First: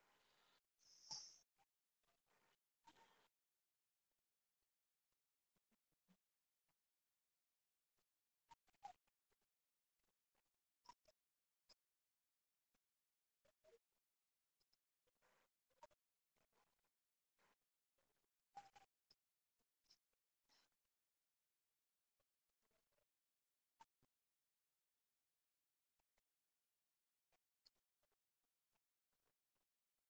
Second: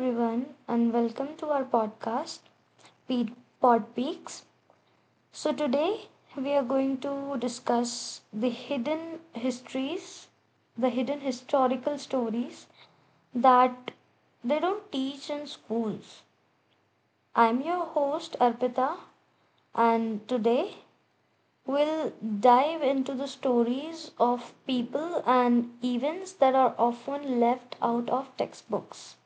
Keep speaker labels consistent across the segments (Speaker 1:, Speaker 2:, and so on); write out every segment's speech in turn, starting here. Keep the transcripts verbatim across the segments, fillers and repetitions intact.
Speaker 1: everyone, and welcome to our podcast, Pe- Pod Peaks. So, today we are going to discuss the hidden histories, the hidden historical stories that they don't teach in schools. I'm your host, Arpita, and today we'll dive into the stories of people and events that are often left out of textbooks.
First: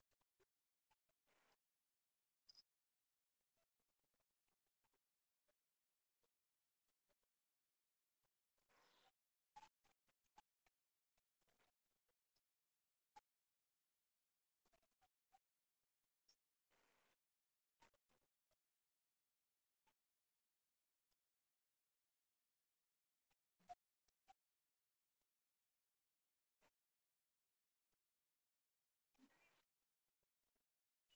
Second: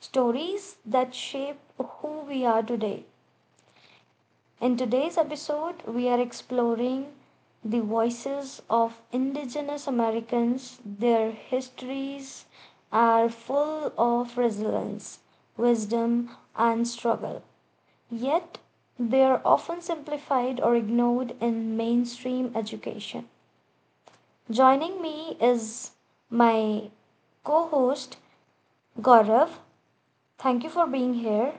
Speaker 1: Stories that shape who we are today. In today's episode, we are exploring the voices of indigenous Americans. Their histories are full of resilience, wisdom, and struggle. Yet, they are often simplified or ignored in mainstream education. Joining me is my co host, Gaurav. Thank you for being here.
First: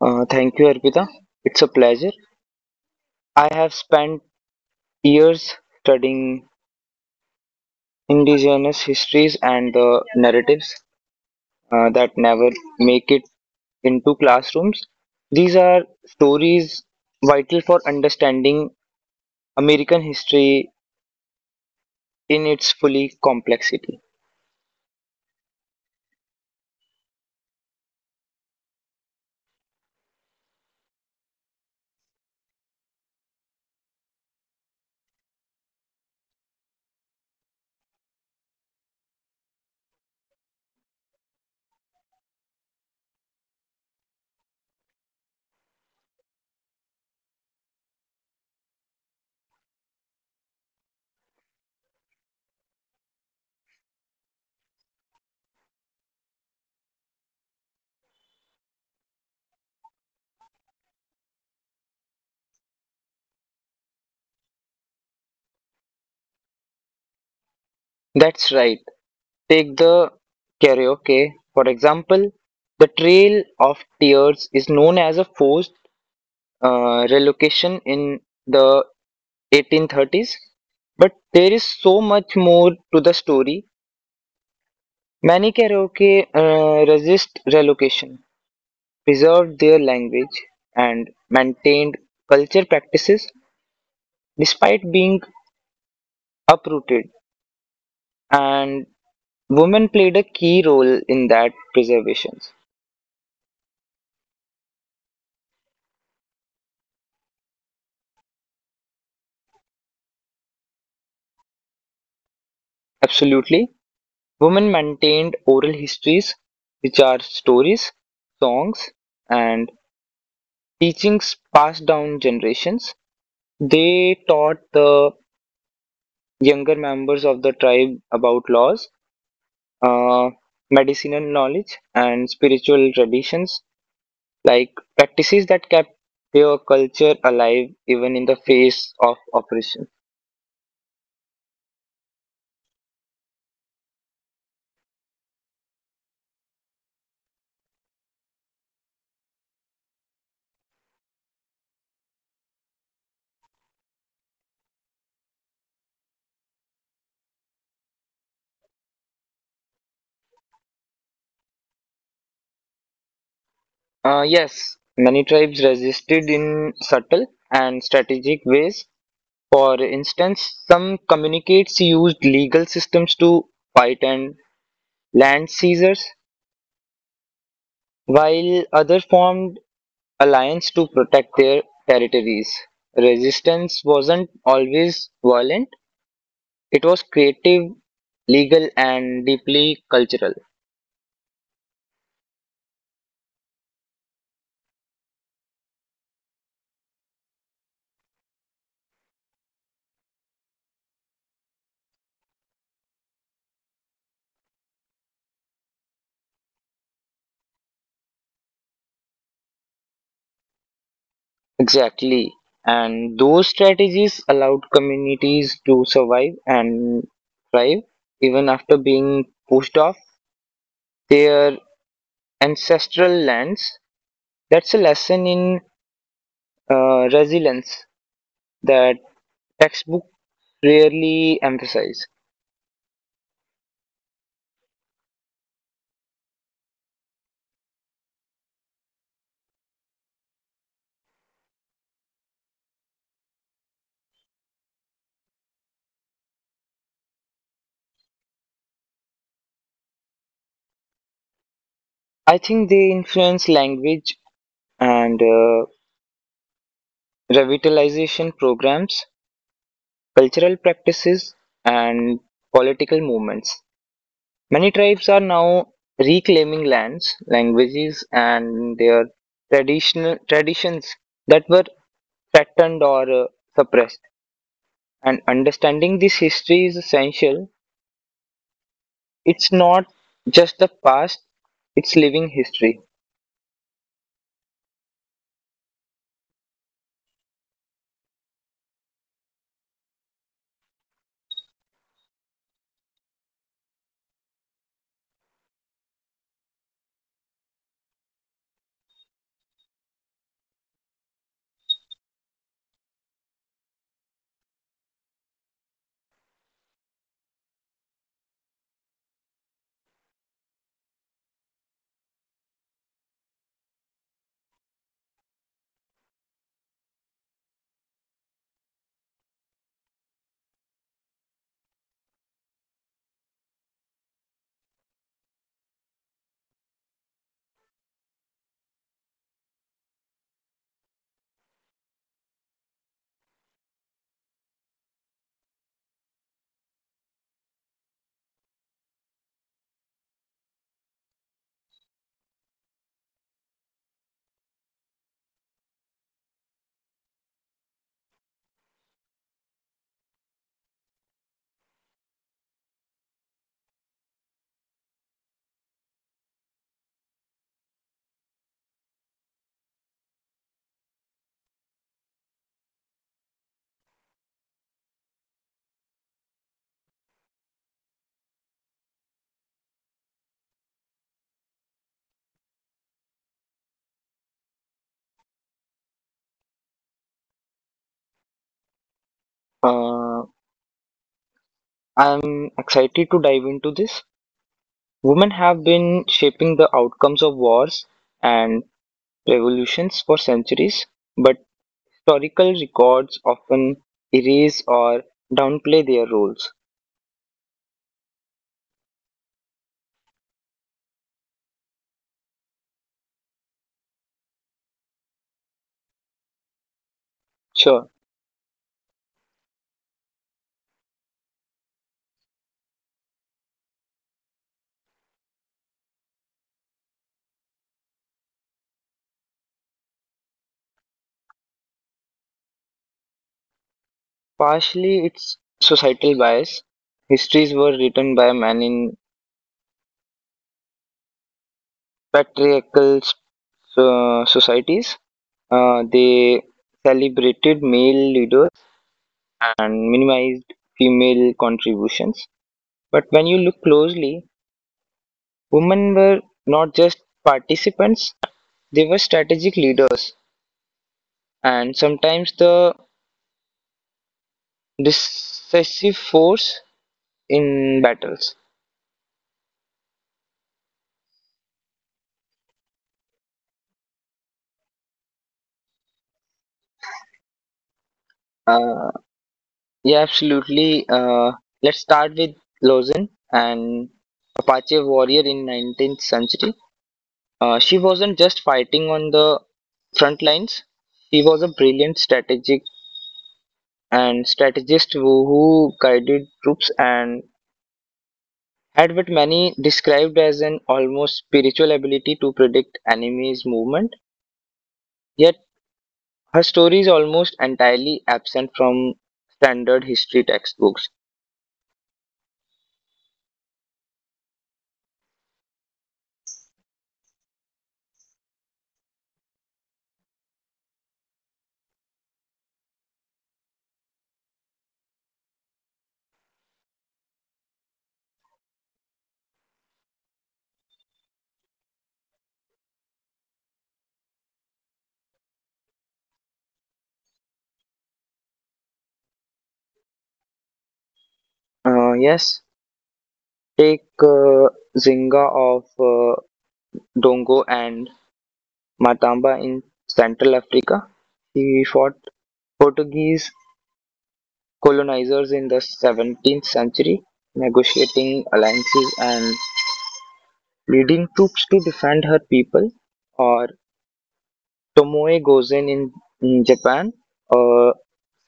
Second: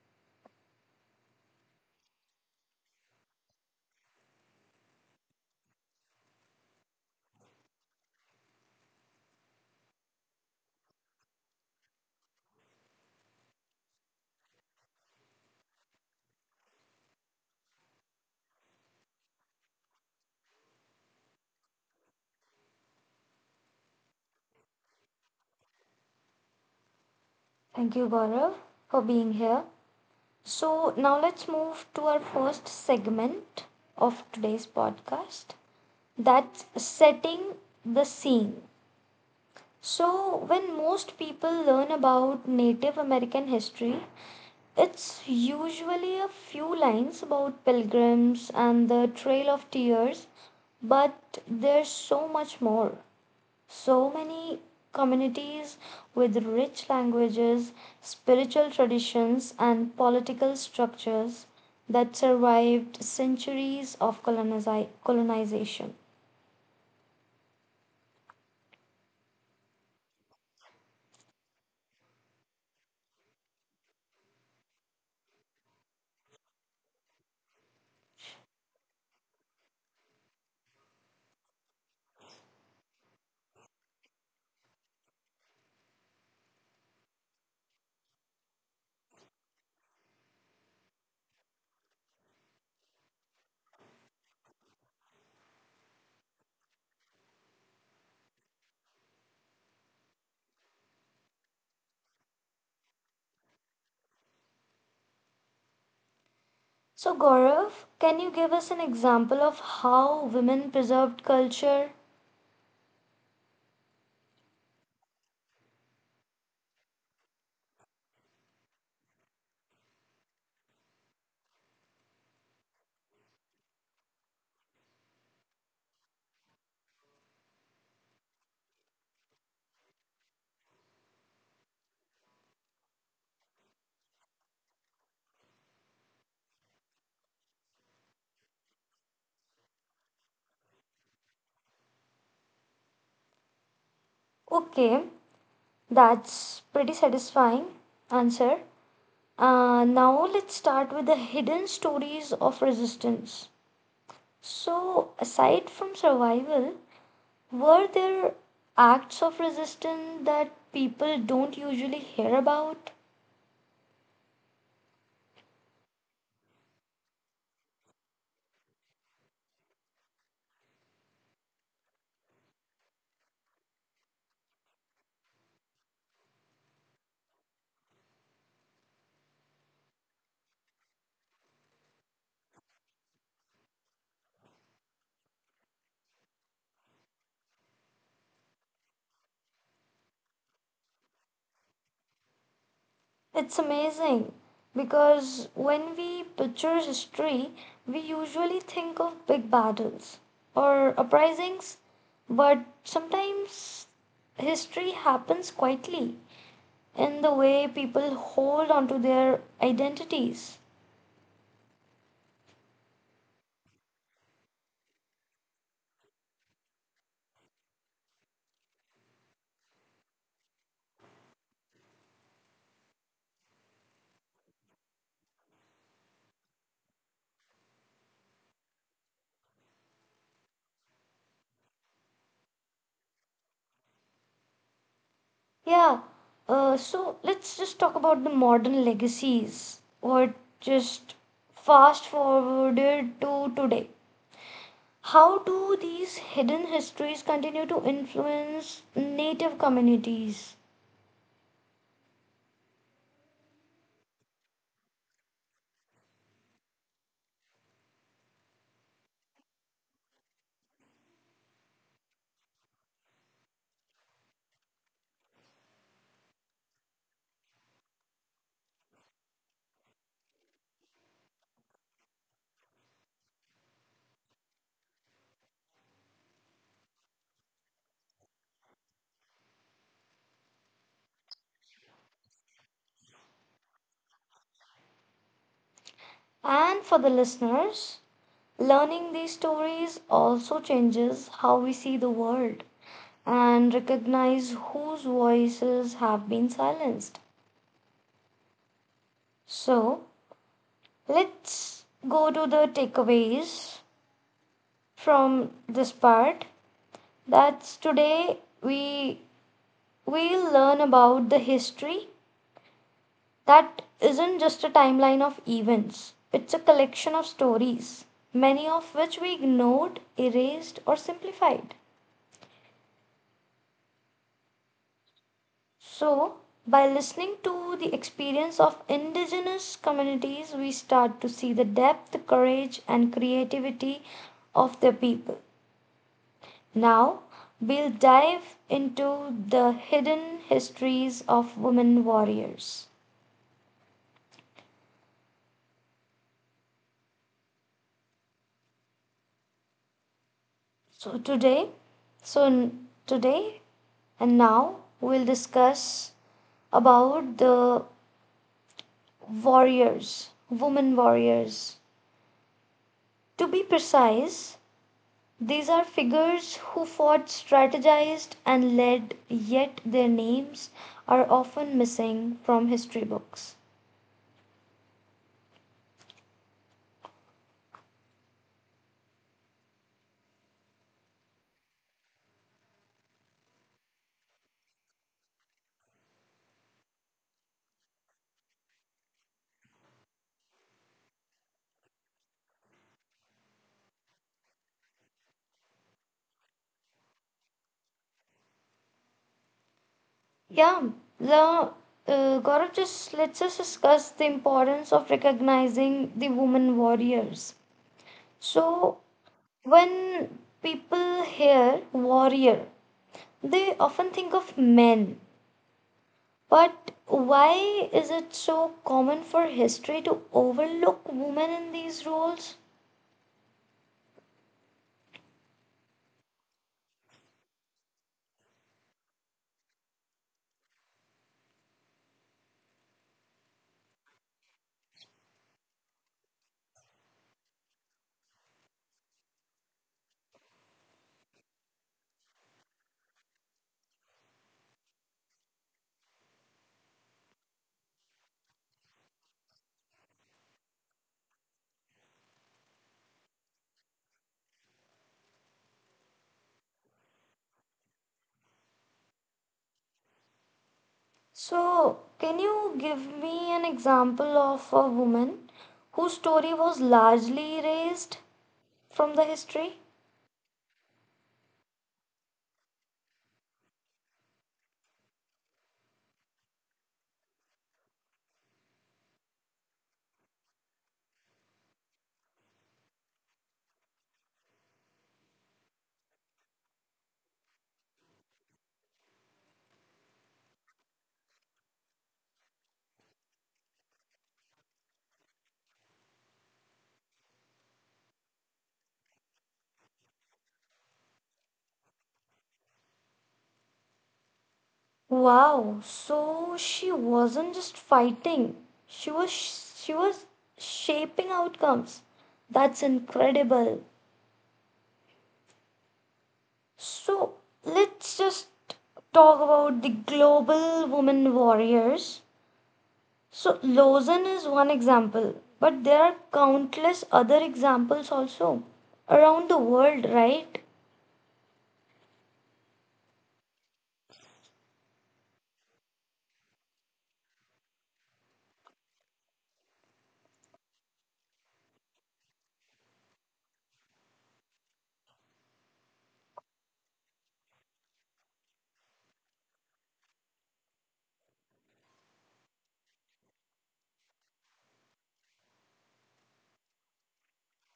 Speaker 2: Uh, thank you, Arpita. It's a pleasure. I have spent years studying indigenous histories and the narratives uh, that never make it into classrooms. These are stories vital for understanding American history in its fully complexity.
Speaker 1: Thank you, Gaurav, for being here. So, now let's move to our first segment of today's podcast that's setting the scene. So, when most people learn about Native American history, it's usually a few lines about pilgrims and the Trail of Tears, but there's so much more, so many communities with rich languages, spiritual traditions, and political structures that survived centuries of colonizi- colonization.
Speaker 2: That's right. Take the karaoke, for example. The Trail of Tears is known as a forced uh, relocation in the eighteen thirties. But there is so much more to the story. Many karaoke uh, resist relocation, preserved their language, and maintained culture practices despite being uprooted. And women played a key role in that preservation.
Speaker 1: So, Gaurav, can you give us an example of how women preserved culture?
Speaker 2: Absolutely. Women maintained oral histories, which are stories, songs, and teachings passed down generations. They taught the younger members of the tribe about laws, uh, medicinal knowledge, and spiritual traditions, like practices that kept their culture alive even in the face of oppression.
Speaker 1: Okay, that's pretty satisfying answer. Uh, now, let's start with the hidden stories of resistance. So, aside from survival, were there acts of resistance that people don't usually hear about?
Speaker 2: Uh, yes, many tribes resisted in subtle and strategic ways. For instance, some communicates used legal systems to fight and land seizures, while others formed alliance to protect their territories. Resistance wasn't always violent, it was creative, legal, and deeply cultural.
Speaker 1: It's amazing because when we picture history, we usually think of big battles or uprisings, but sometimes history happens quietly in the way people hold on to their identities.
Speaker 2: Exactly. And those strategies allowed communities to survive and thrive even after being pushed off their ancestral lands. That's a lesson in uh, resilience that textbooks rarely emphasize.
Speaker 1: Yeah. Uh, so let's just talk about the modern legacies or just fast forwarded to today. How do these hidden histories continue to influence native communities?
Speaker 2: I think they influence language and uh, revitalization programs, cultural practices, and political movements. Many tribes are now reclaiming lands, languages, and their traditional traditions that were threatened or uh, suppressed. And understanding this history is essential. It's not just the past; it's living history.
Speaker 1: And for the listeners, learning these stories also changes how we see the world and recognize whose voices have been silenced. So let's go to the takeaways from this part. That's today we we'll learn about the history, that isn't just a timeline of events, it's a collection of stories, many of which we ignored, erased, or simplified. So by listening to the experience of indigenous communities, we start to see the depth, courage, and creativity of their people. Now we'll dive into the hidden histories of women warriors. So today, so n- today and Now we'll discuss about the warriors, women warriors. To be precise, these are figures who fought, strategized, and led, yet their names are often missing from history books.
Speaker 2: Uh, I'm excited to dive into this. Women have been shaping the outcomes of wars and revolutions for centuries, but historical records often erase or downplay their roles.
Speaker 1: Yeah, the uh, Gaurav, just let's just discuss the importance of recognizing the women
Speaker 2: Sure,
Speaker 1: warriors. So, when people hear warrior, they often think of men. But why is it so common for history to overlook women in these roles?
Speaker 2: partially it's societal bias. Histories were written by men in patriarchal uh, societies. Uh, they celebrated male leaders and minimized female contributions. But when you look closely, women were not just participants, they were strategic leaders and sometimes the decisive force in battles.
Speaker 1: So, can you give me an example of a woman whose story was largely erased
Speaker 2: Uh,
Speaker 1: from the
Speaker 2: yeah,
Speaker 1: history?
Speaker 2: absolutely. Uh, Let's start with Lozin, an Apache warrior in nineteenth century. Uh, she wasn't just fighting on the front lines. She was a brilliant strategic and strategist who, who guided troops and had what many described as an almost spiritual ability to predict enemies' movement. Yet her story is almost entirely absent from standard history textbooks.
Speaker 1: Wow, so she wasn't just fighting, she was she was shaping outcomes. That's incredible. So let's just talk about the global women warriors. So Lawson is one example, but there are countless other examples also around the world, right?
Speaker 2: Uh, yes, take uh, Zinga of uh, Dongo and Matamba in Central Africa. He fought Portuguese colonizers in the seventeenth century, negotiating alliances and leading troops to defend her people. Or Tomoe Gozen in, in Japan, a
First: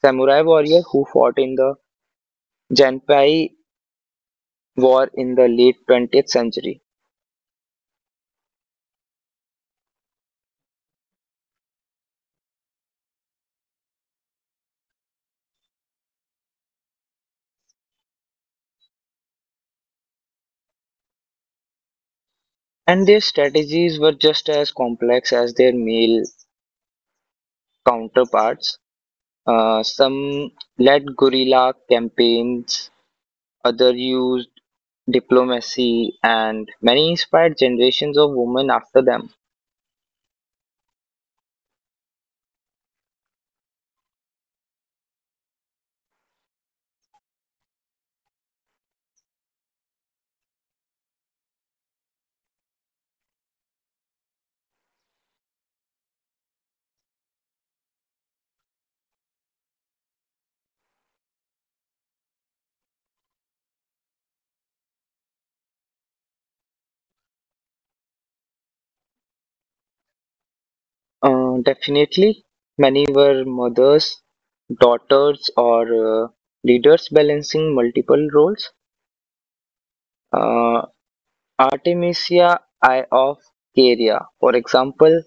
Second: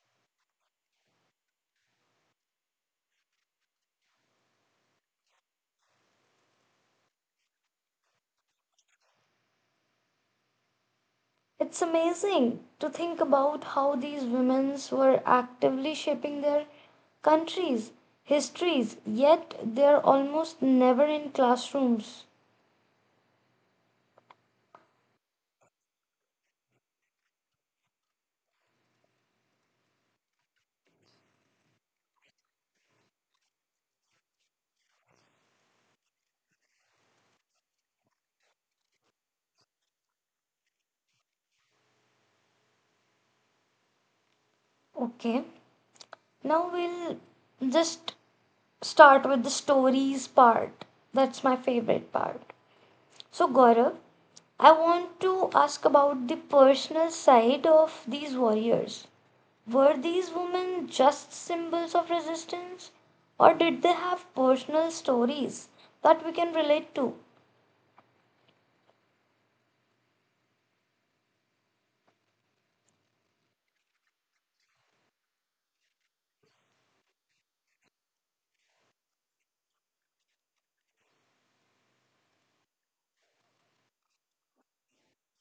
Speaker 2: samurai warrior who fought in the Genpei war in the late twentieth century,
Speaker 1: It's amazing to think about how these women were actively shaping their countries, histories, yet they're almost never in classrooms.
Speaker 2: and their strategies were just as complex as their male counterparts. Uh, some led guerrilla campaigns, others used diplomacy, and many inspired generations of women after them.
Speaker 1: Okay, now we'll just start with the stories part. That's my favorite part. So, Gaurav, I want to ask about the personal side of these warriors. Were these women just symbols of resistance, or did they have personal stories that we can relate to?
Speaker 2: Uh, definitely, many were mothers, daughters, or uh, leaders balancing multiple roles. Uh, Artemisia I of Caria, for example,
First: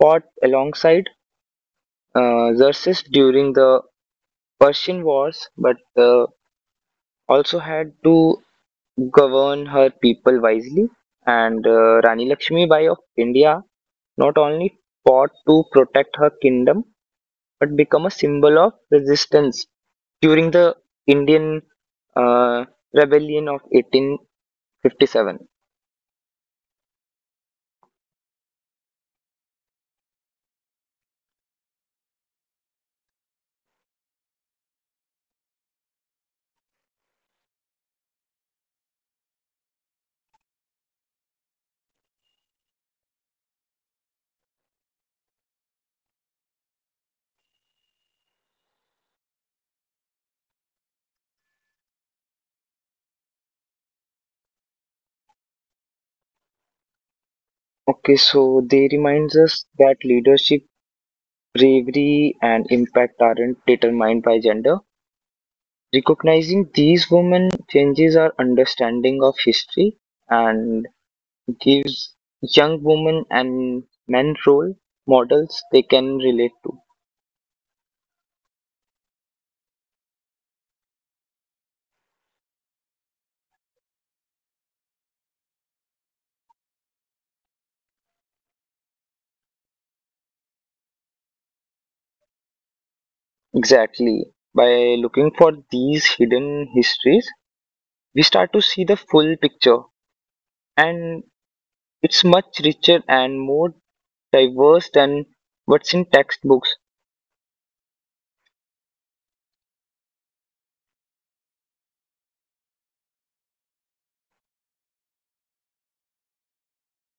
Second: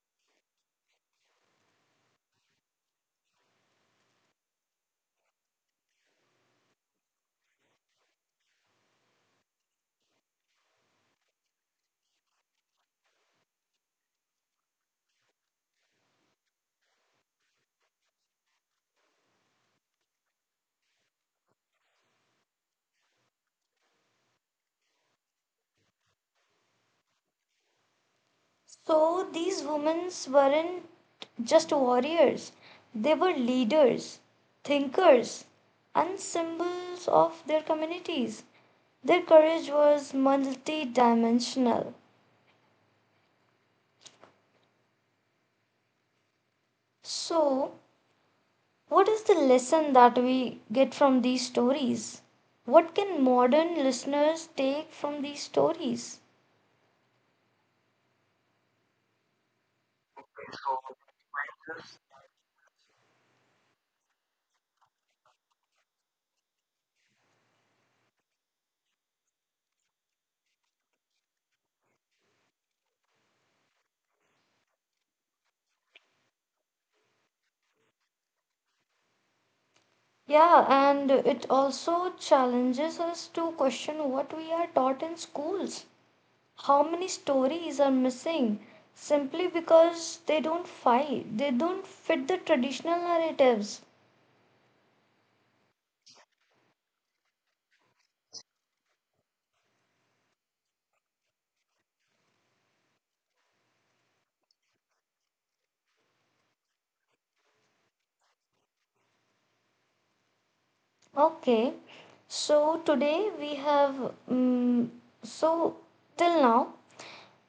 Speaker 2: fought alongside uh, Xerxes during the Persian Wars, but uh, also had to govern her people wisely. And uh, Rani Lakshmi Bai of India not only fought to protect her kingdom but become a symbol of resistance during the Indian uh, rebellion of eighteen fifty-seven.
Speaker 1: So these women weren't just warriors, they were leaders, thinkers, and symbols of their communities. Their courage was multidimensional. So, what is the lesson that we get from these stories? What can modern listeners take from these stories?
Speaker 2: Okay, so they reminds us that leadership, bravery, and impact aren't determined by gender. Recognizing these women changes our understanding of history and gives young women and men role models they can relate to.
Speaker 1: Yeah, and it also challenges us to question what we are taught in schools. How many stories are missing simply because they don't fight, they don't fit the traditional narratives.
Speaker 2: Exactly. By looking for these hidden histories, we start to see the full picture, and it's much richer and more diverse than what's in textbooks.
Speaker 1: Okay, so today we have, um, so till now,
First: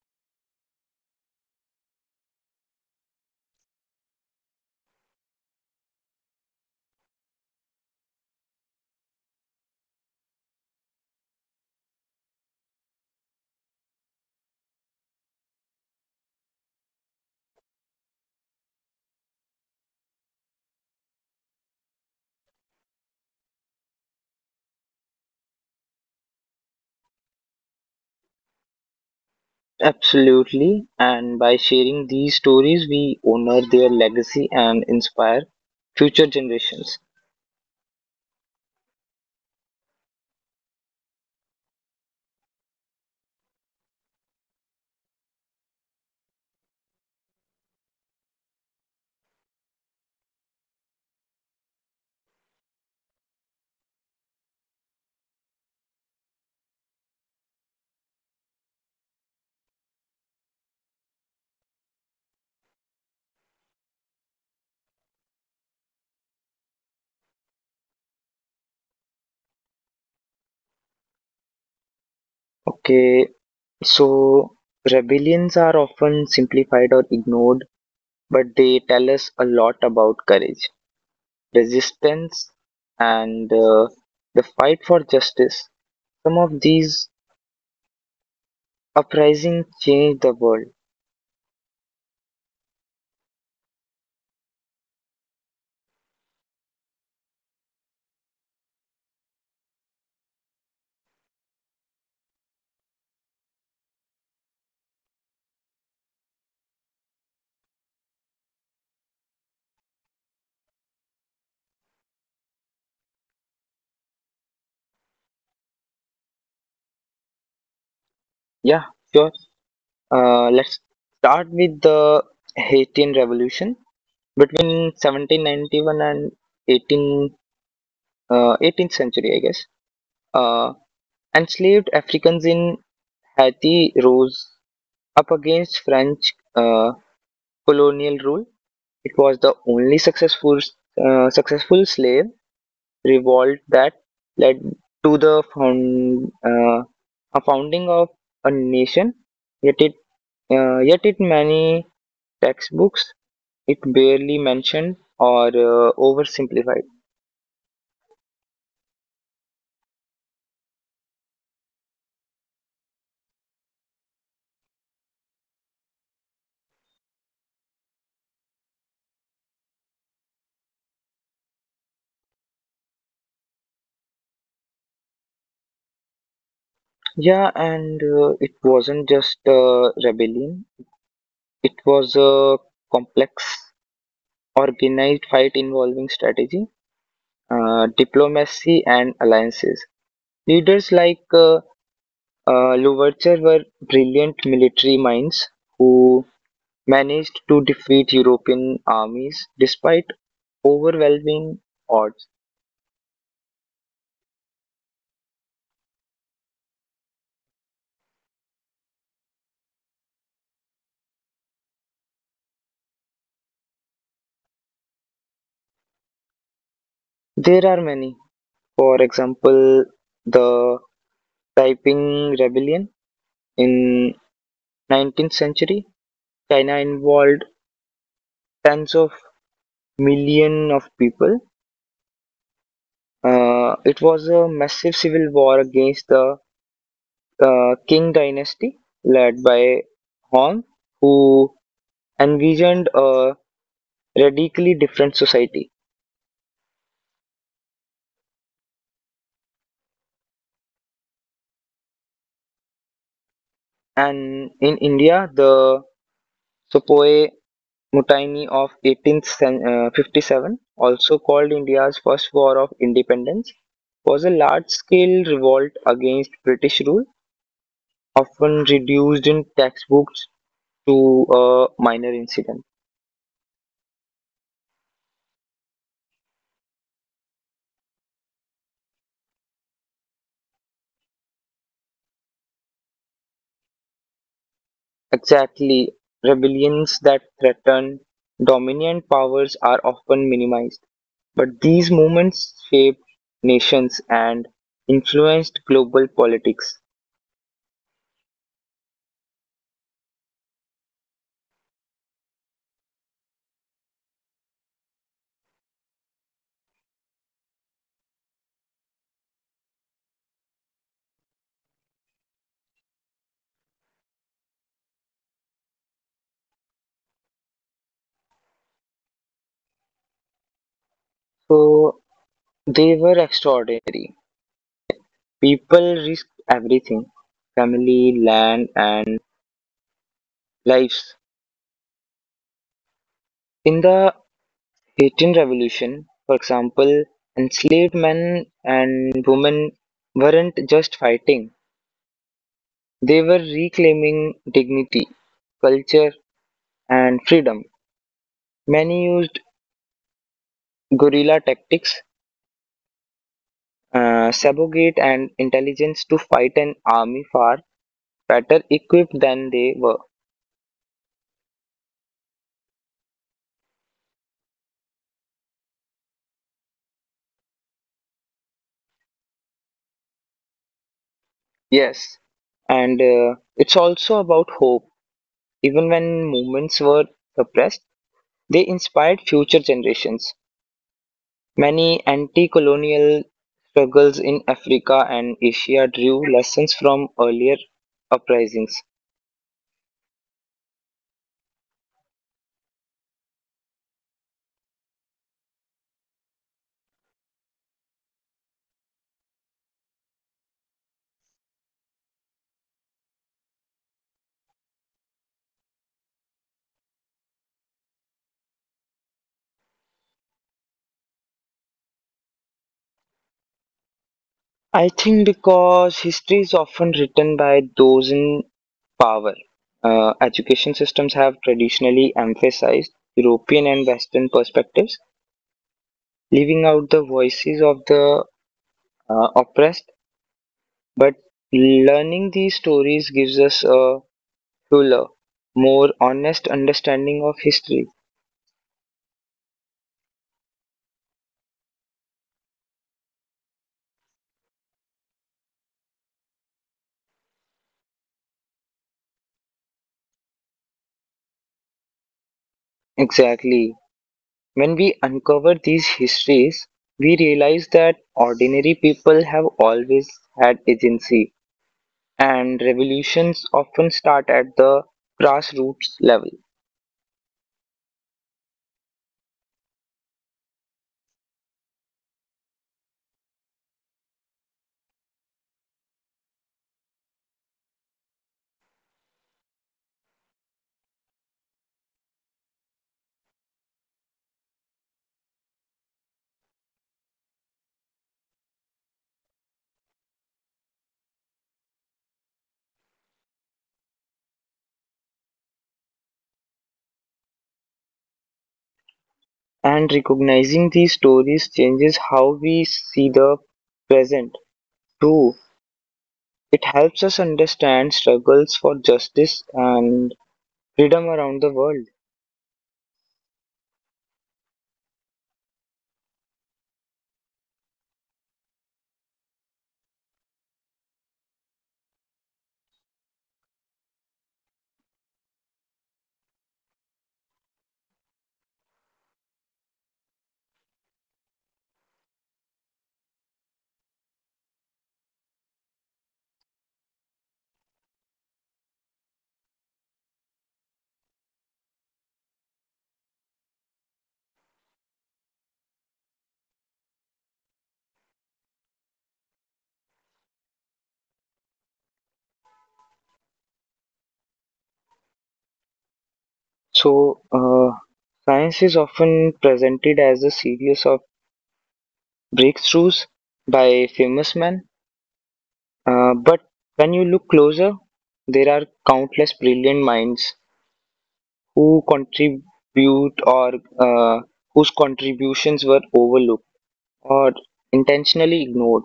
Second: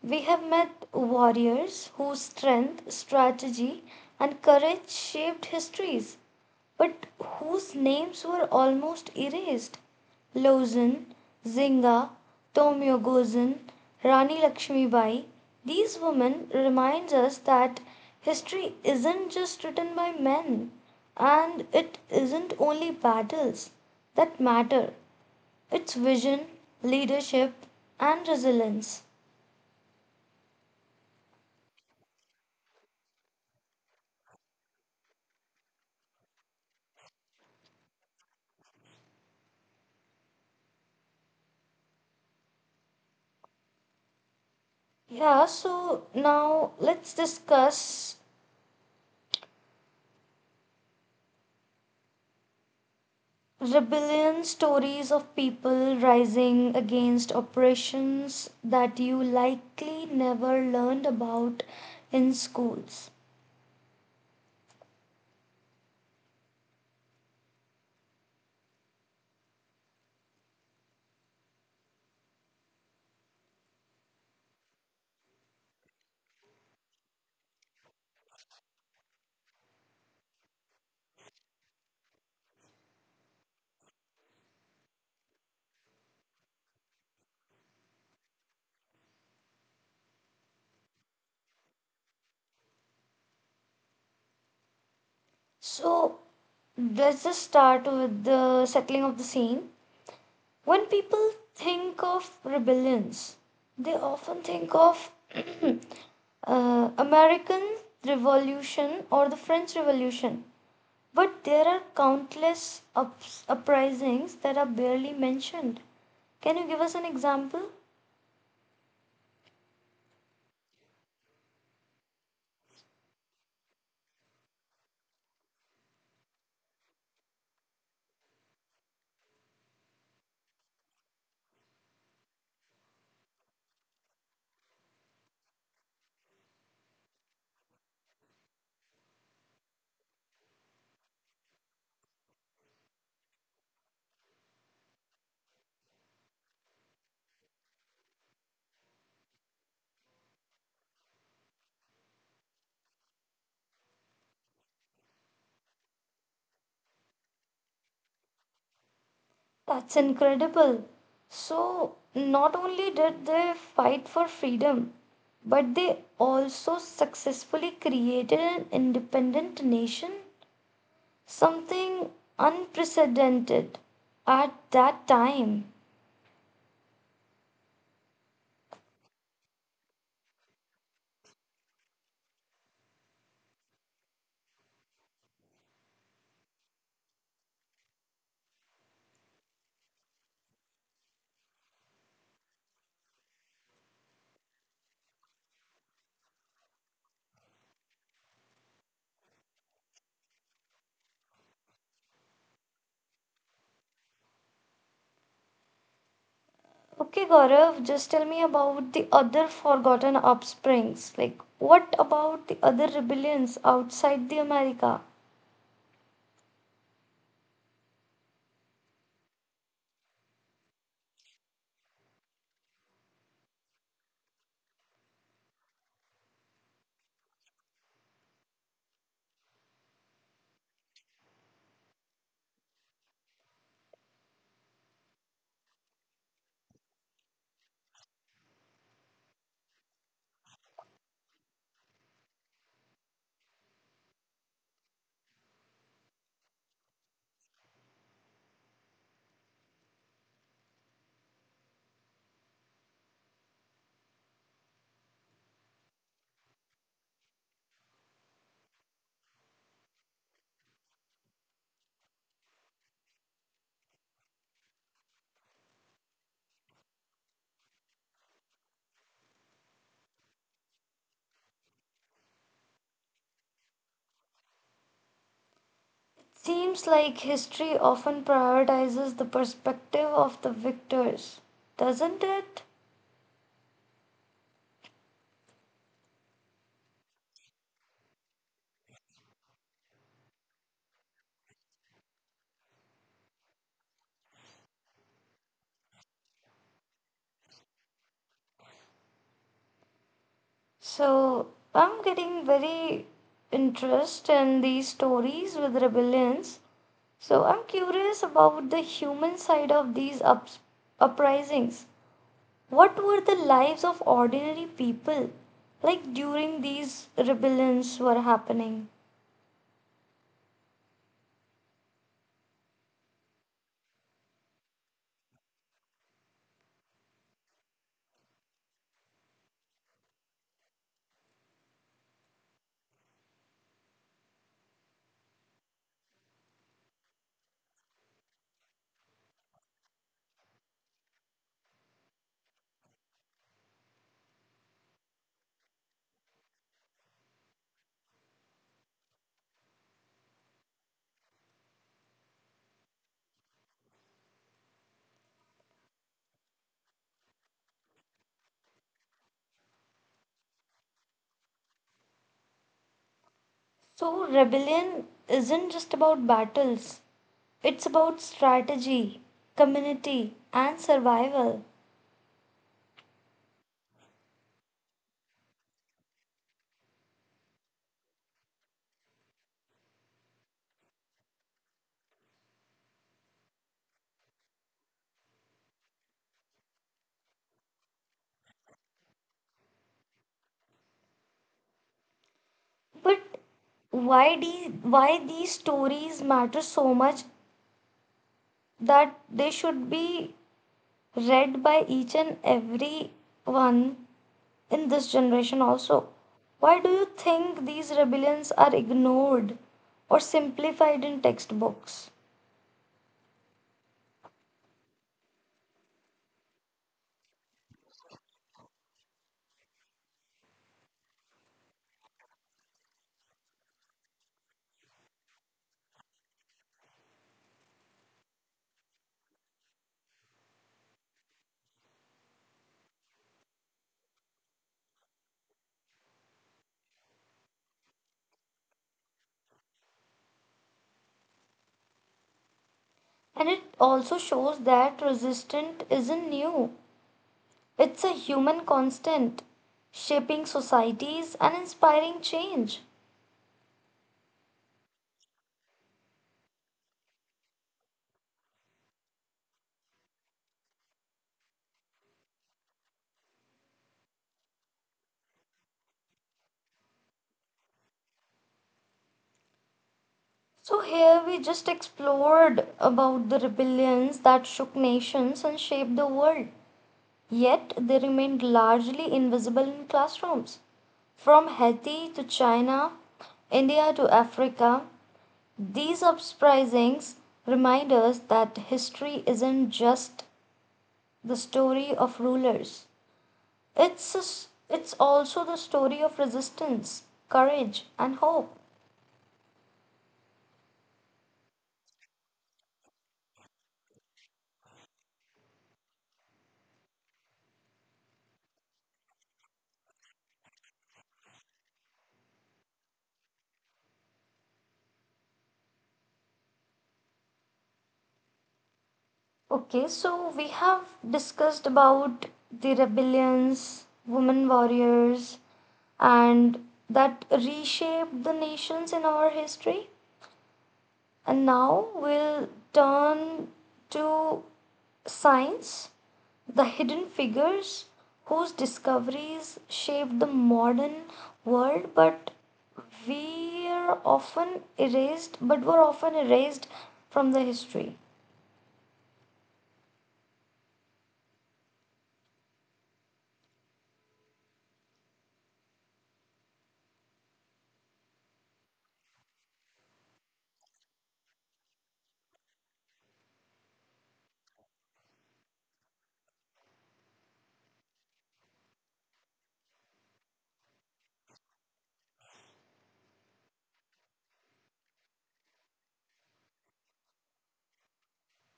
Speaker 1: we have met warriors whose strength, strategy, and courage shaped histories, but whose names were almost erased. Lozan, Zinga, Tomyogosin, Rani Lakshmibai. These women reminds us that history isn't just written by men and it isn't only battles that matter. It's vision, leadership, and resilience.
Speaker 2: Absolutely. And by sharing these stories, we honor their legacy and inspire future generations.
Speaker 1: Yeah, so now let's discuss rebellion stories of people rising against oppressions that you likely never learned about in schools.
Speaker 2: Okay, so rebellions are often simplified or ignored, but they tell us a lot about courage, resistance, and uh, the fight for justice. Some of these uprisings changed the world.
Speaker 1: So let's just start with the settling of the scene. When people think of rebellions, they often think of uh, American Revolution or the French Revolution. But there are countless ups- uprisings that are barely mentioned. Can you give us an example?
Speaker 2: Yeah, sure. Uh, let's start with the Haitian Revolution between seventeen ninety-one and eighteen, uh, eighteenth century, I guess. Uh, Enslaved Africans in Haiti rose up against French uh, colonial rule. It was the only successful uh, successful slave revolt that led to the found, uh, a founding of a nation. Yet it uh, yet it many textbooks, it barely mentioned or uh, oversimplified.
Speaker 1: That's incredible. So, not only did they fight for freedom, but they also successfully created an independent nation, something unprecedented at that time.
Speaker 2: Yeah, and uh, it wasn't just a rebellion; it was a complex, organized fight involving strategy uh, diplomacy and alliances. Leaders like uh, uh, Louverture were brilliant military minds who managed to defeat European armies despite overwhelming odds.
Speaker 1: Okay, Gaurav, just tell me about the other forgotten offsprings. Like, what about the other rebellions outside the America?
Speaker 2: There are many. For example, the Taiping Rebellion in nineteenth century, China involved tens of million of people. Uh, it was a massive civil war against the uh, Qing dynasty led by Hong, who envisioned a radically different society. And in India, the Sepoy Mutiny of eighteen fifty-seven, also called India's First War of Independence, was a large scale revolt against British rule, often reduced in textbooks to a minor incident.
Speaker 1: Seems like history often prioritizes the perspective of the victors, doesn't it?
Speaker 2: Exactly, rebellions that threaten dominant powers are often minimized. But these movements shaped nations and influenced global politics.
Speaker 1: So I'm getting very interest in these stories with rebellions. So I'm curious about the human side of these ups- uprisings. What were the lives of ordinary people like during these rebellions were happening?
Speaker 2: So they were extraordinary. People risked everything: family, land, and lives. In the Haitian Revolution, for example, enslaved men and women weren't just fighting, they were reclaiming dignity, culture, and freedom. Many used guerrilla tactics uh, subjugate and intelligence to fight an army far better equipped than they were.
Speaker 1: So rebellion isn't just about battles. It's about strategy, community, and survival.
Speaker 2: Yes, and uh, it's also about hope. Even when movements were suppressed, they inspired future generations. Many anti colonial struggles in Africa and Asia drew lessons from earlier uprisings.
Speaker 1: But why de- why these stories matter so much that they should be read by each and every one in this generation also? Why do you think these rebellions are ignored or simplified in textbooks?
Speaker 2: I think because history is often written by those in power. Uh, education systems have traditionally emphasized European and Western perspectives, leaving out the voices of the uh, oppressed. But learning these stories gives us a fuller, more honest understanding of history.
Speaker 1: And it also shows that resistance isn't new. It's a human constant, shaping societies and inspiring change.
Speaker 2: Exactly. When we uncover these histories, we realize that ordinary people have always had agency, and revolutions often start at the grassroots level.
Speaker 1: So here we just explored about the rebellions that shook nations and shaped the world. Yet they remained largely invisible in classrooms. From Haiti to China, India to Africa, these uprisings remind us that history isn't just the story of rulers. It's a s it's also the story of resistance, courage, and hope.
Speaker 2: And recognizing these stories changes how we see the present, too. It helps us understand struggles for justice and freedom around the world.
Speaker 1: Okay, so we have discussed about the rebellions, women warriors, and that reshaped the nations in our history. And now we'll turn to science. The hidden figures whose discoveries shaped the modern world, but we are often erased but were often erased from the history.
Speaker 2: So, uh, science is often presented as a series of breakthroughs by famous men, uh, but when you look closer, there are countless brilliant minds who contribute or uh, whose contributions were overlooked or intentionally ignored,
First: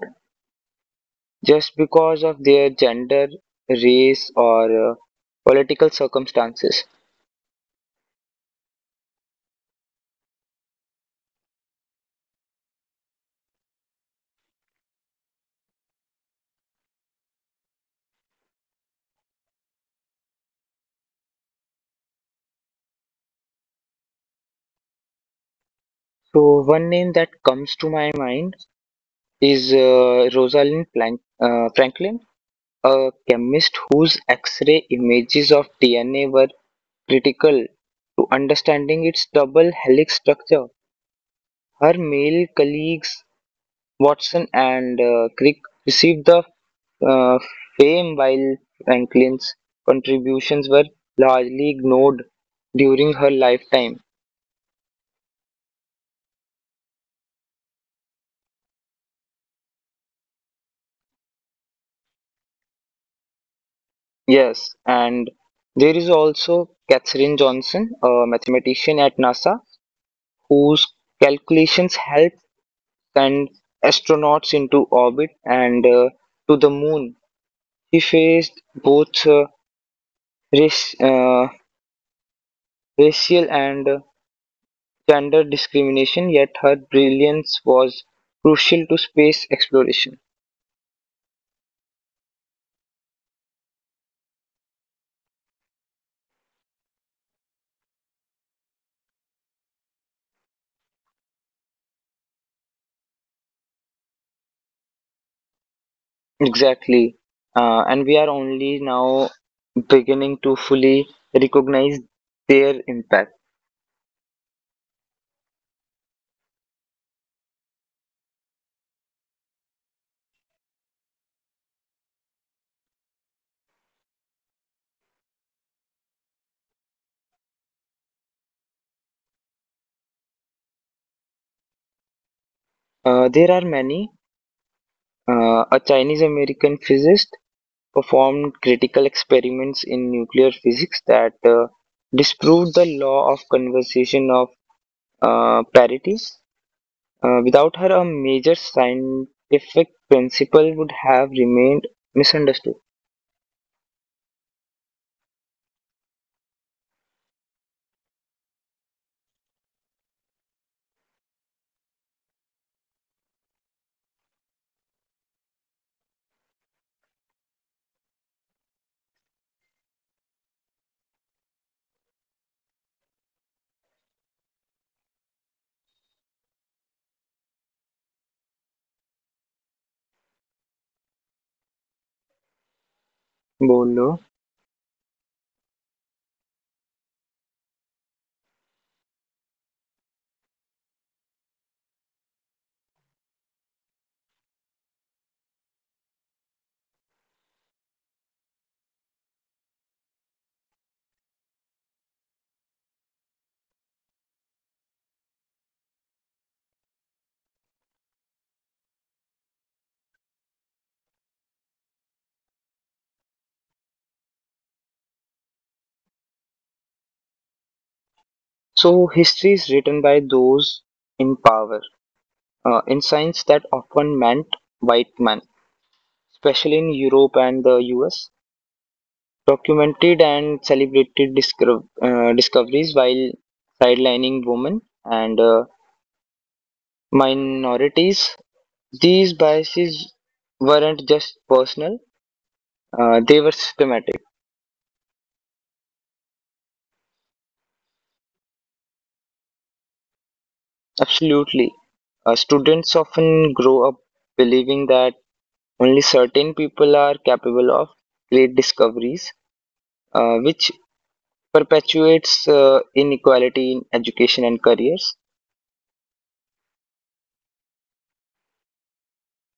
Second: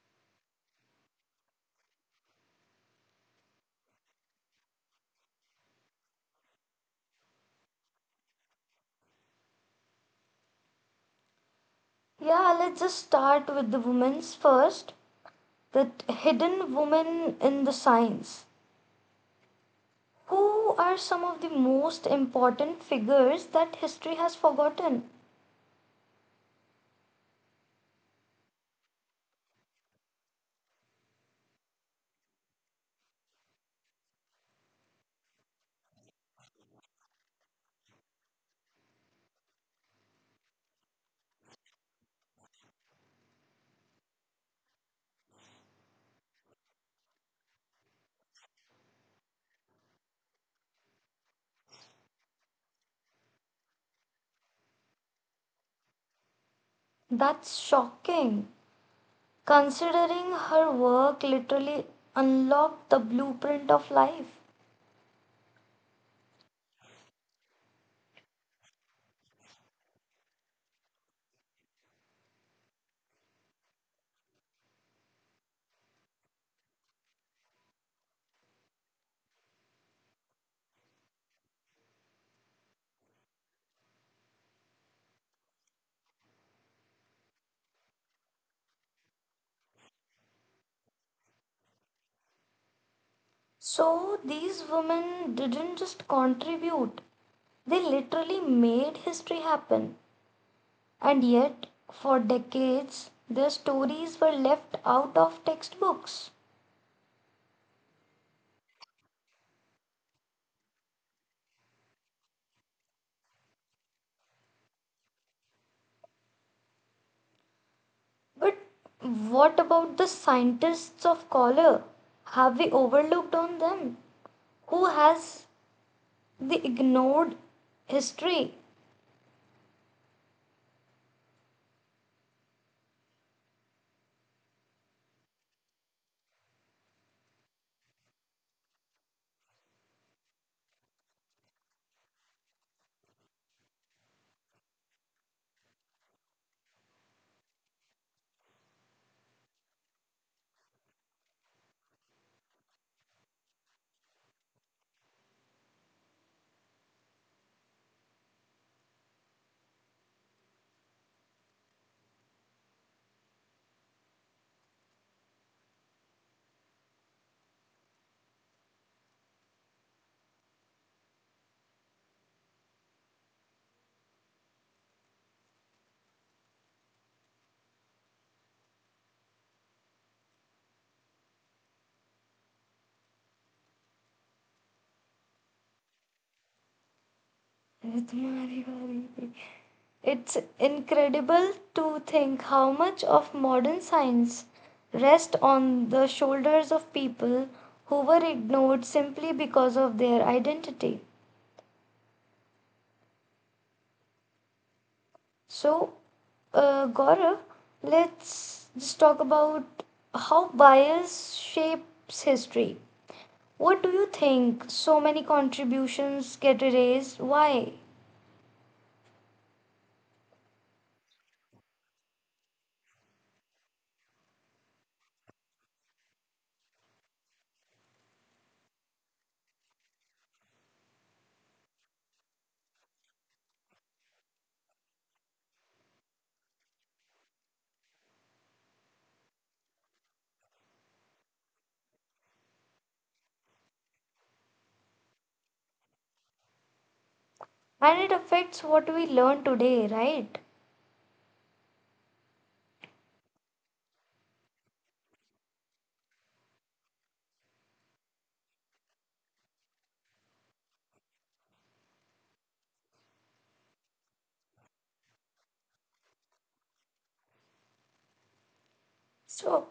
Speaker 2: just because of their gender, race, or uh, political circumstances.
Speaker 1: Yeah, let's just start with the women's first. The hidden women in the science. Who are some of the most important figures that history has forgotten?
Speaker 2: So, one name that comes to my mind is uh, Rosalind Plank, uh, Franklin, a chemist whose X ray images of D N A were critical to understanding its double helix structure. Her male colleagues, Watson and uh, Crick, received the uh, fame, while Franklin's contributions were largely ignored during her lifetime.
Speaker 1: That's shocking. Considering her work literally unlocked the blueprint of life.
Speaker 2: Yes, and there is also Katherine Johnson, a mathematician at NASA, whose calculations helped send astronauts into orbit and uh, to the moon. She faced both uh, race, uh, racial and uh, gender discrimination, yet her brilliance was crucial to space exploration.
Speaker 1: So these women didn't just contribute, they literally made history happen. And yet, for decades, their stories were left out of textbooks.
Speaker 2: Exactly. Uh, and we are only now beginning to fully recognize their impact.
Speaker 1: But what about the scientists of color? Have we overlooked on them? Who has the ignored history?
Speaker 2: Uh, there are many. Uh, a Chinese American physicist performed critical experiments in nuclear physics that uh, disproved the law of conservation of uh, parity. Uh, without her, a major scientific principle would have remained misunderstood. Bolo.
Speaker 1: तुम्हारी बारी। It's incredible to think how much of modern science rests on the shoulders of people who were ignored simply because of their identity. So, uh, Gaurav, let's just talk about how bias shapes history. What do you think? So many contributions get erased. Why?
Speaker 2: So, history is written by those in power. Uh, in science that often meant white men, especially in Europe and the U S, documented and celebrated disco- uh, discoveries while sidelining women and uh, minorities. These biases weren't just personal, uh, they were systematic.
Speaker 1: And it affects what we learn today, right?
Speaker 2: Absolutely. Uh, students often grow up believing that only certain people are capable of great discoveries, uh, which perpetuates uh, inequality in education and careers.
Speaker 1: So,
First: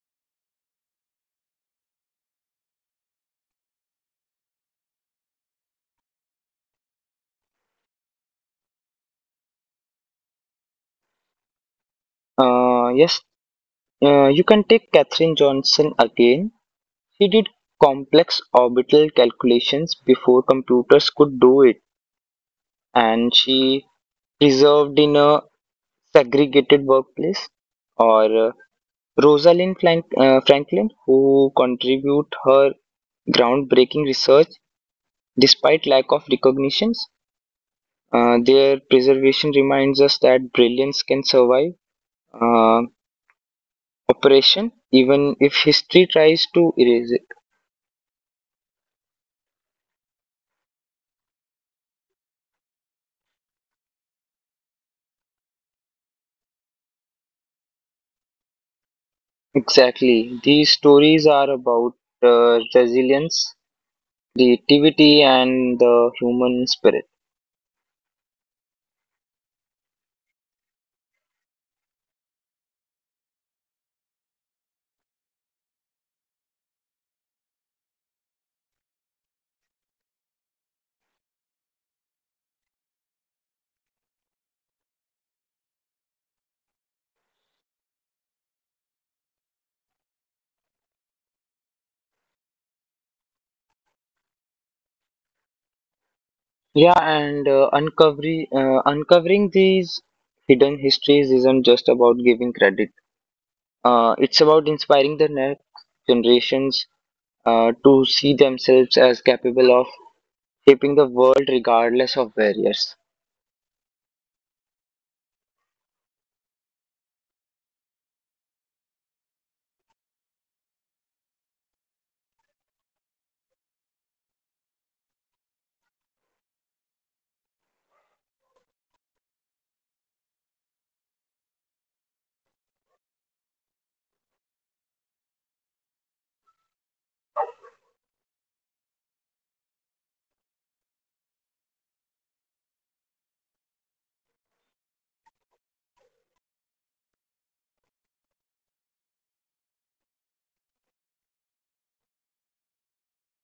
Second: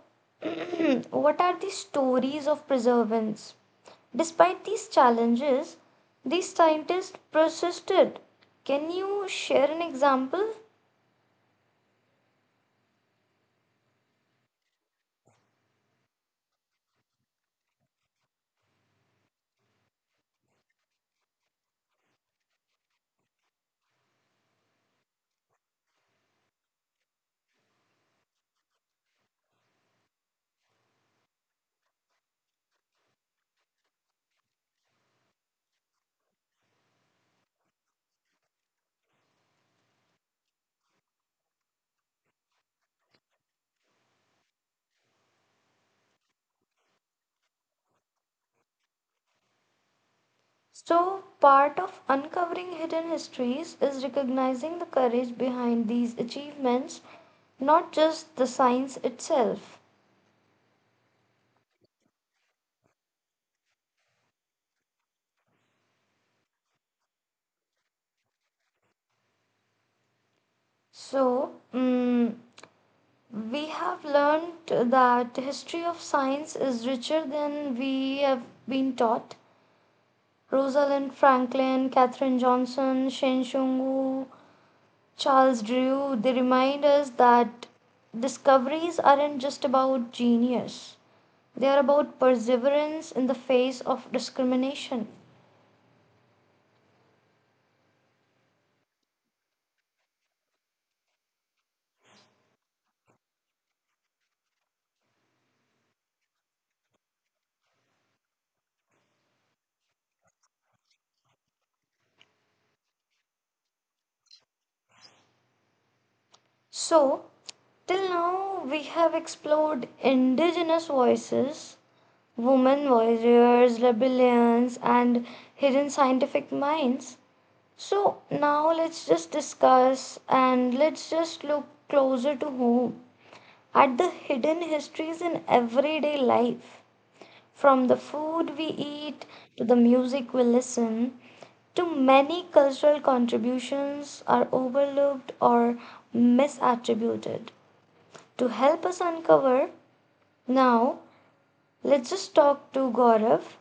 Speaker 1: what are the stories of perseverance? Despite these challenges, these scientists persisted. Can you share an example?
Speaker 2: Uh, yes, uh, you can take Katherine Johnson again. She did complex orbital calculations before computers could do it, and she preserved in a segregated workplace. Or uh, Rosalind Frank- uh, Franklin, who contribute her groundbreaking research despite lack of recognitions. Uh, their preservation reminds us that brilliance can survive uh, oppression, even if history tries to erase it.
Speaker 1: So, part of uncovering hidden histories is recognizing the courage behind these achievements, not just the science itself.
Speaker 2: Exactly. These stories are about uh, resilience, creativity, and the human spirit.
Speaker 1: So, mm, we have learned that the history of science is richer than we have been taught. Rosalind Franklin, Katherine Johnson, Shen Shungu, Charles Drew, they remind us that discoveries aren't just about genius, they are about perseverance in the face of discrimination.
Speaker 2: Yeah, and uh, uncovering uh, uncovering these hidden histories isn't just about giving credit. Uh, it's about inspiring the next generations uh, to see themselves as capable of shaping the world regardless of barriers.
Speaker 1: So, till now, we have explored indigenous voices, women warriors, rebellions, and hidden scientific minds. So, now let's just discuss and let's just look closer to home, at the hidden histories in everyday life, from the food we eat to the music we listen to, many cultural contributions are overlooked or misattributed. To help us uncover, now let's just talk to Gaurav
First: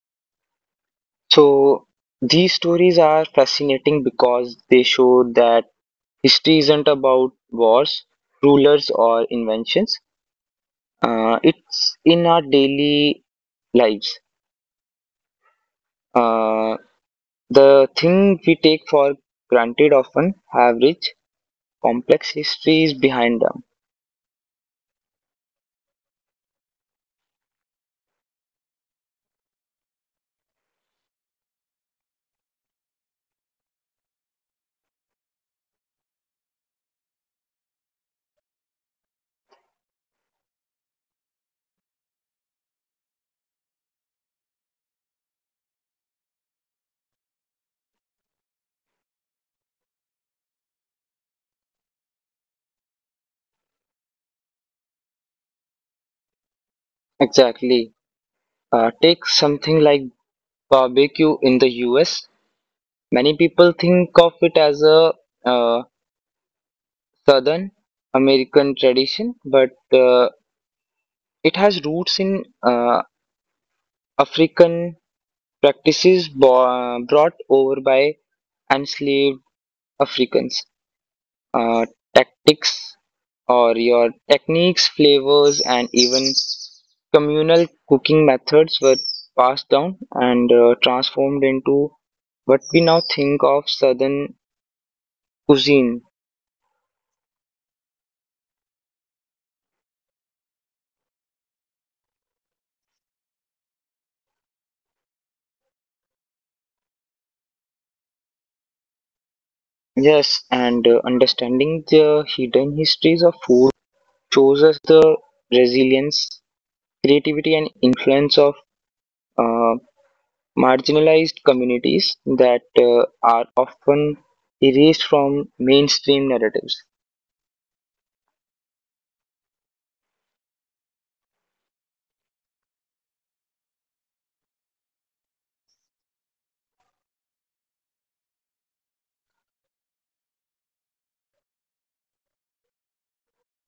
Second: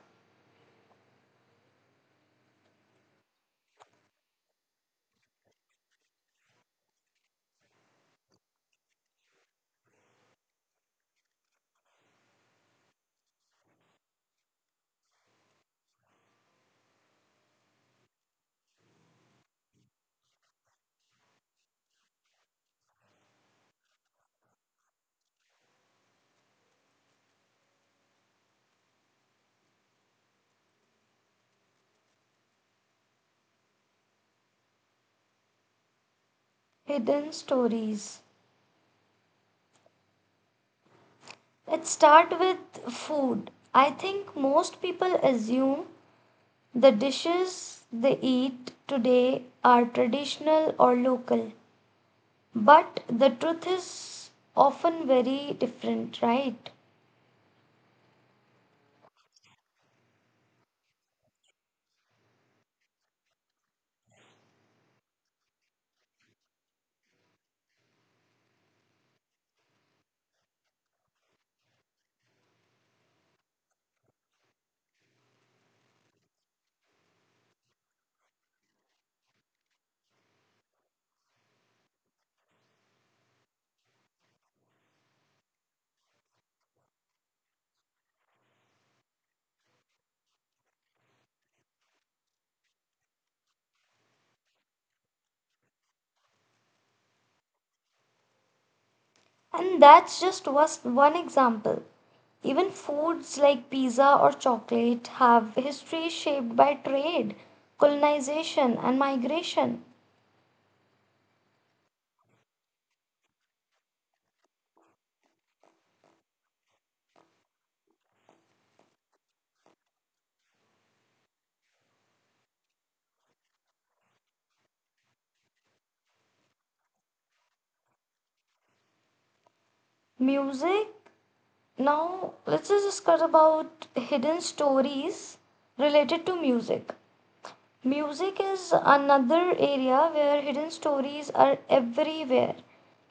Speaker 2: So these stories are fascinating because they show that history isn't about wars, rulers, or inventions. Uh, it's in our daily lives. Uh, the thing we take for granted often have rich, complex histories behind them.
Speaker 1: hidden stories. Let's start with food. I think most people assume the dishes they eat today are traditional or local, but the truth is often very different, right?
Speaker 2: Exactly. Uh, take something like barbecue in the U S. Many people think of it as a uh, Southern American tradition, but uh, it has roots in uh, African practices bo- brought over by enslaved Africans. Uh, Tactics or your techniques, flavors, and even communal cooking methods were passed down and uh, transformed into what we now think of southern cuisine.
Speaker 1: And that's just was one example. Even foods like pizza or chocolate have history shaped by trade, colonization, and migration.
Speaker 2: Yes, and uh, understanding the hidden histories of food shows us the resilience, creativity, and influence of uh, marginalized communities that uh, are often erased from mainstream narratives.
Speaker 1: Music, now let's just discuss about hidden stories related to music. Music is another area where hidden stories are everywhere.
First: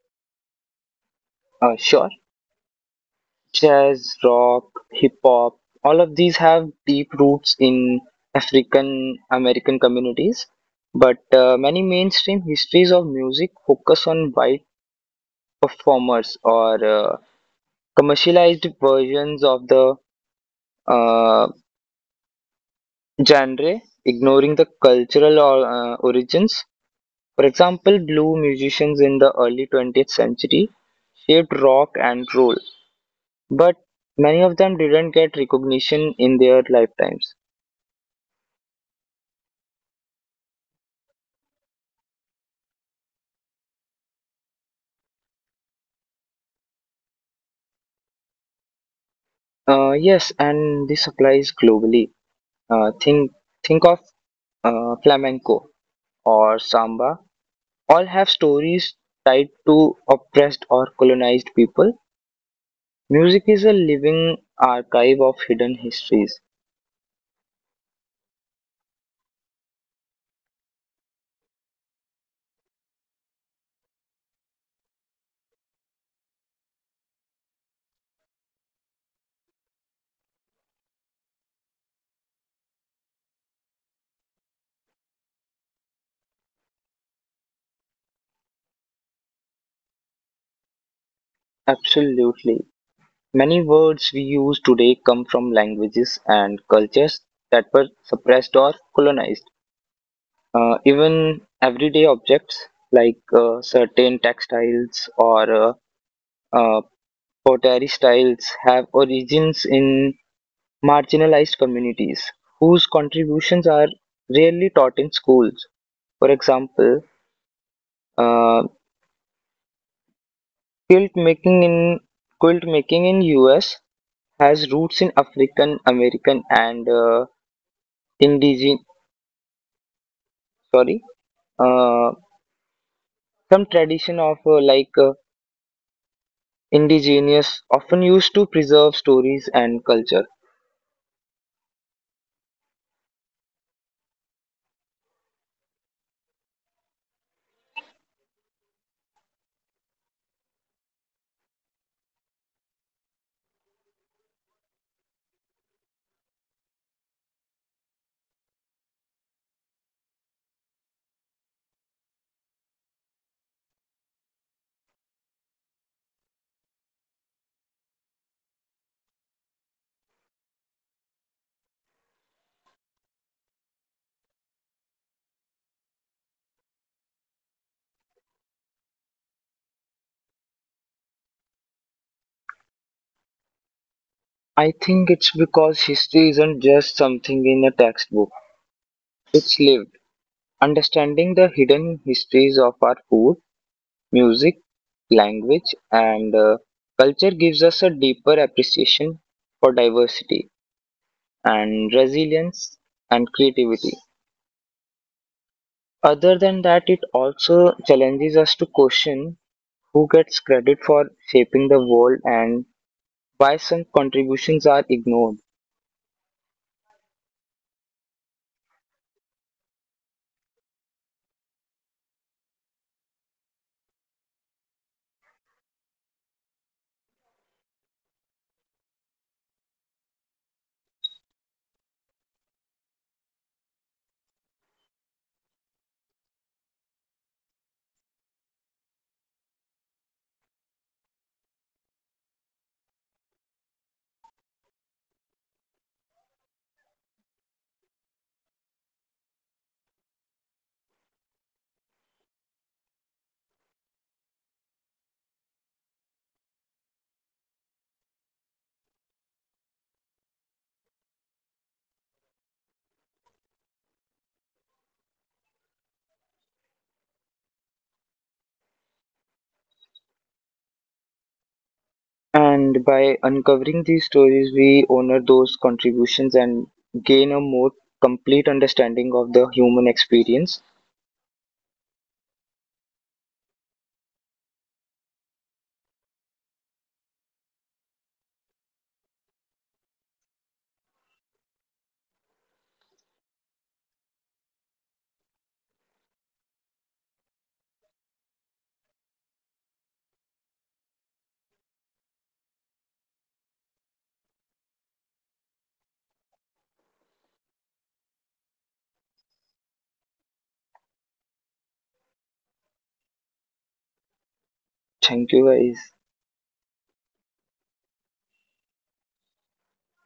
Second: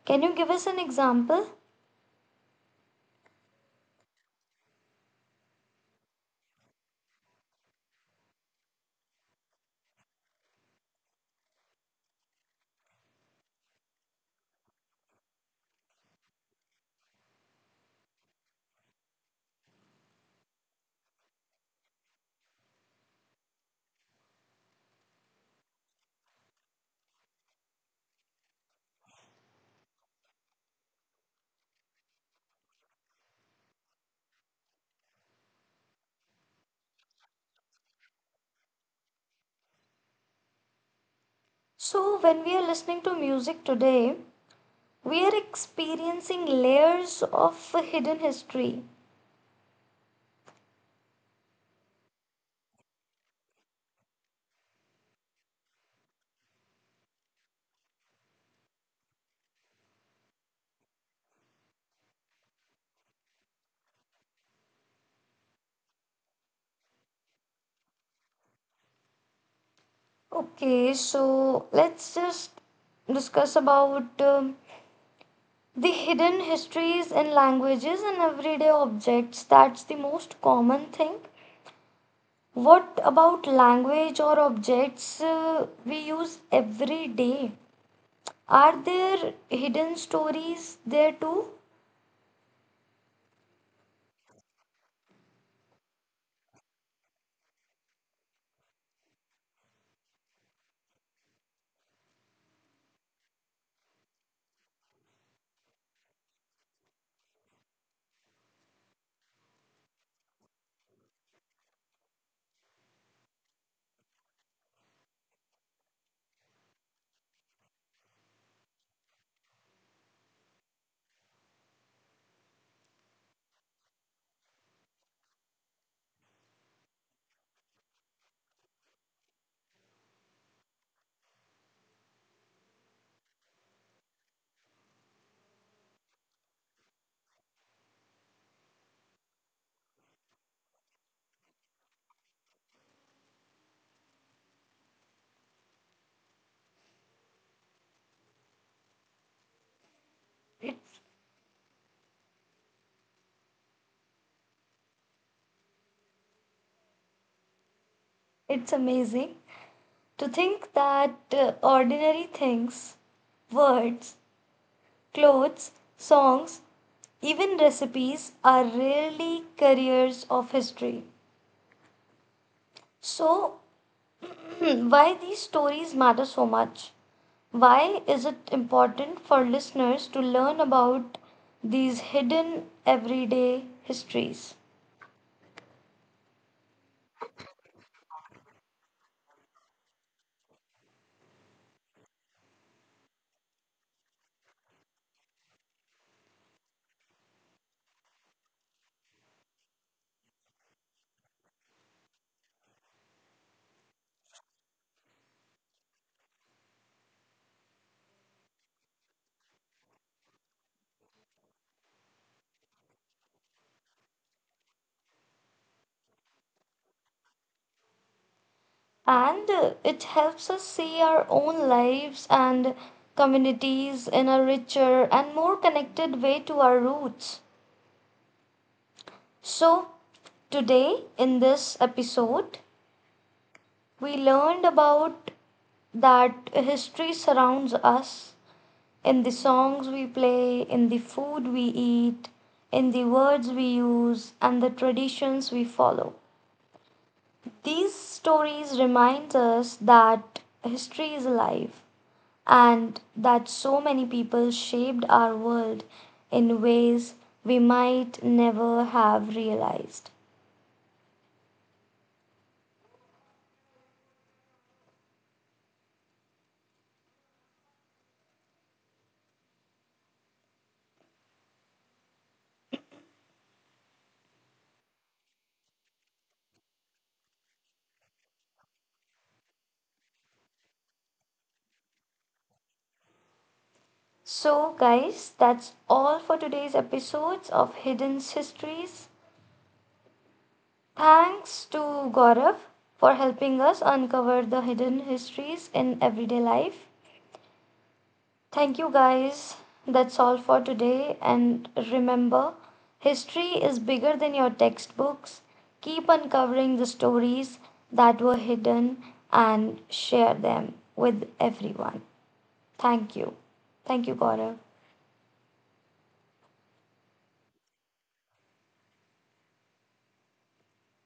Speaker 1: Can you give us an example?
Speaker 2: Uh, sure, jazz, rock, hip hop, all of these have deep roots in African American communities, but uh, many mainstream histories of music focus on white performers or uh, commercialized versions of the uh, genre, ignoring the cultural or, uh, origins. For example, blue musicians in the early twentieth century shaped rock and roll, but many of them didn't get recognition in their lifetimes.
Speaker 1: So, when we are listening to music today, we are experiencing layers of hidden history.
Speaker 2: Uh, yes, and this applies globally. Uh, think think of uh, flamenco or samba. All have stories tied to oppressed or colonized people. Music is a living archive of hidden histories.
Speaker 1: Okay, so let's just discuss about um, the hidden histories in languages and everyday objects. That's the most common thing. What about language or objects uh, we use every day? Are there hidden stories there too?
Speaker 2: Absolutely. Many words we use today come from languages and cultures that were suppressed or colonized. Uh, even everyday objects like uh, certain textiles or uh, uh, pottery styles have origins in marginalized communities whose contributions are rarely taught in schools. For example, uh, quilt making in quilt making in U S has roots in African American and uh, indigenous, sorry, uh, some tradition of uh, like uh, indigenous often used to preserve stories and culture.
Speaker 1: It's, it's amazing. To think that uh, ordinary things, words, clothes, songs, even recipes are really careers of history. So, why these stories matter so much? Why is it important for listeners to learn about these hidden everyday histories?
Speaker 2: I think it's because history isn't just something in a textbook, it's lived. Understanding the hidden histories of our food, music, language, and uh, culture gives us a deeper appreciation for diversity and resilience and creativity. Other than that, it also challenges us to question who gets credit for shaping the world and why some contributions are ignored.
Speaker 1: and uh, it helps us see our own lives and communities in a richer and more connected way to our roots. So, today in this episode, we learned about that history surrounds us in the songs we play, in the food we eat, in the words we use, and the traditions we follow. These stories remind us that history is alive and that so many people shaped our world in ways we might never have realized.
Speaker 2: And by uncovering these stories, we honor those contributions and gain a more complete understanding of the human experience.
Speaker 1: So, guys, that's all for today's episodes of Hidden Histories. Thanks to Gaurav for helping us uncover the hidden histories in everyday life. Thank you, guys. That's all for today. And remember, history is bigger than your textbooks. Keep uncovering the stories that were hidden and share them with everyone. Thank you. Thank you, Gaurav.
Speaker 2: Thank you, guys.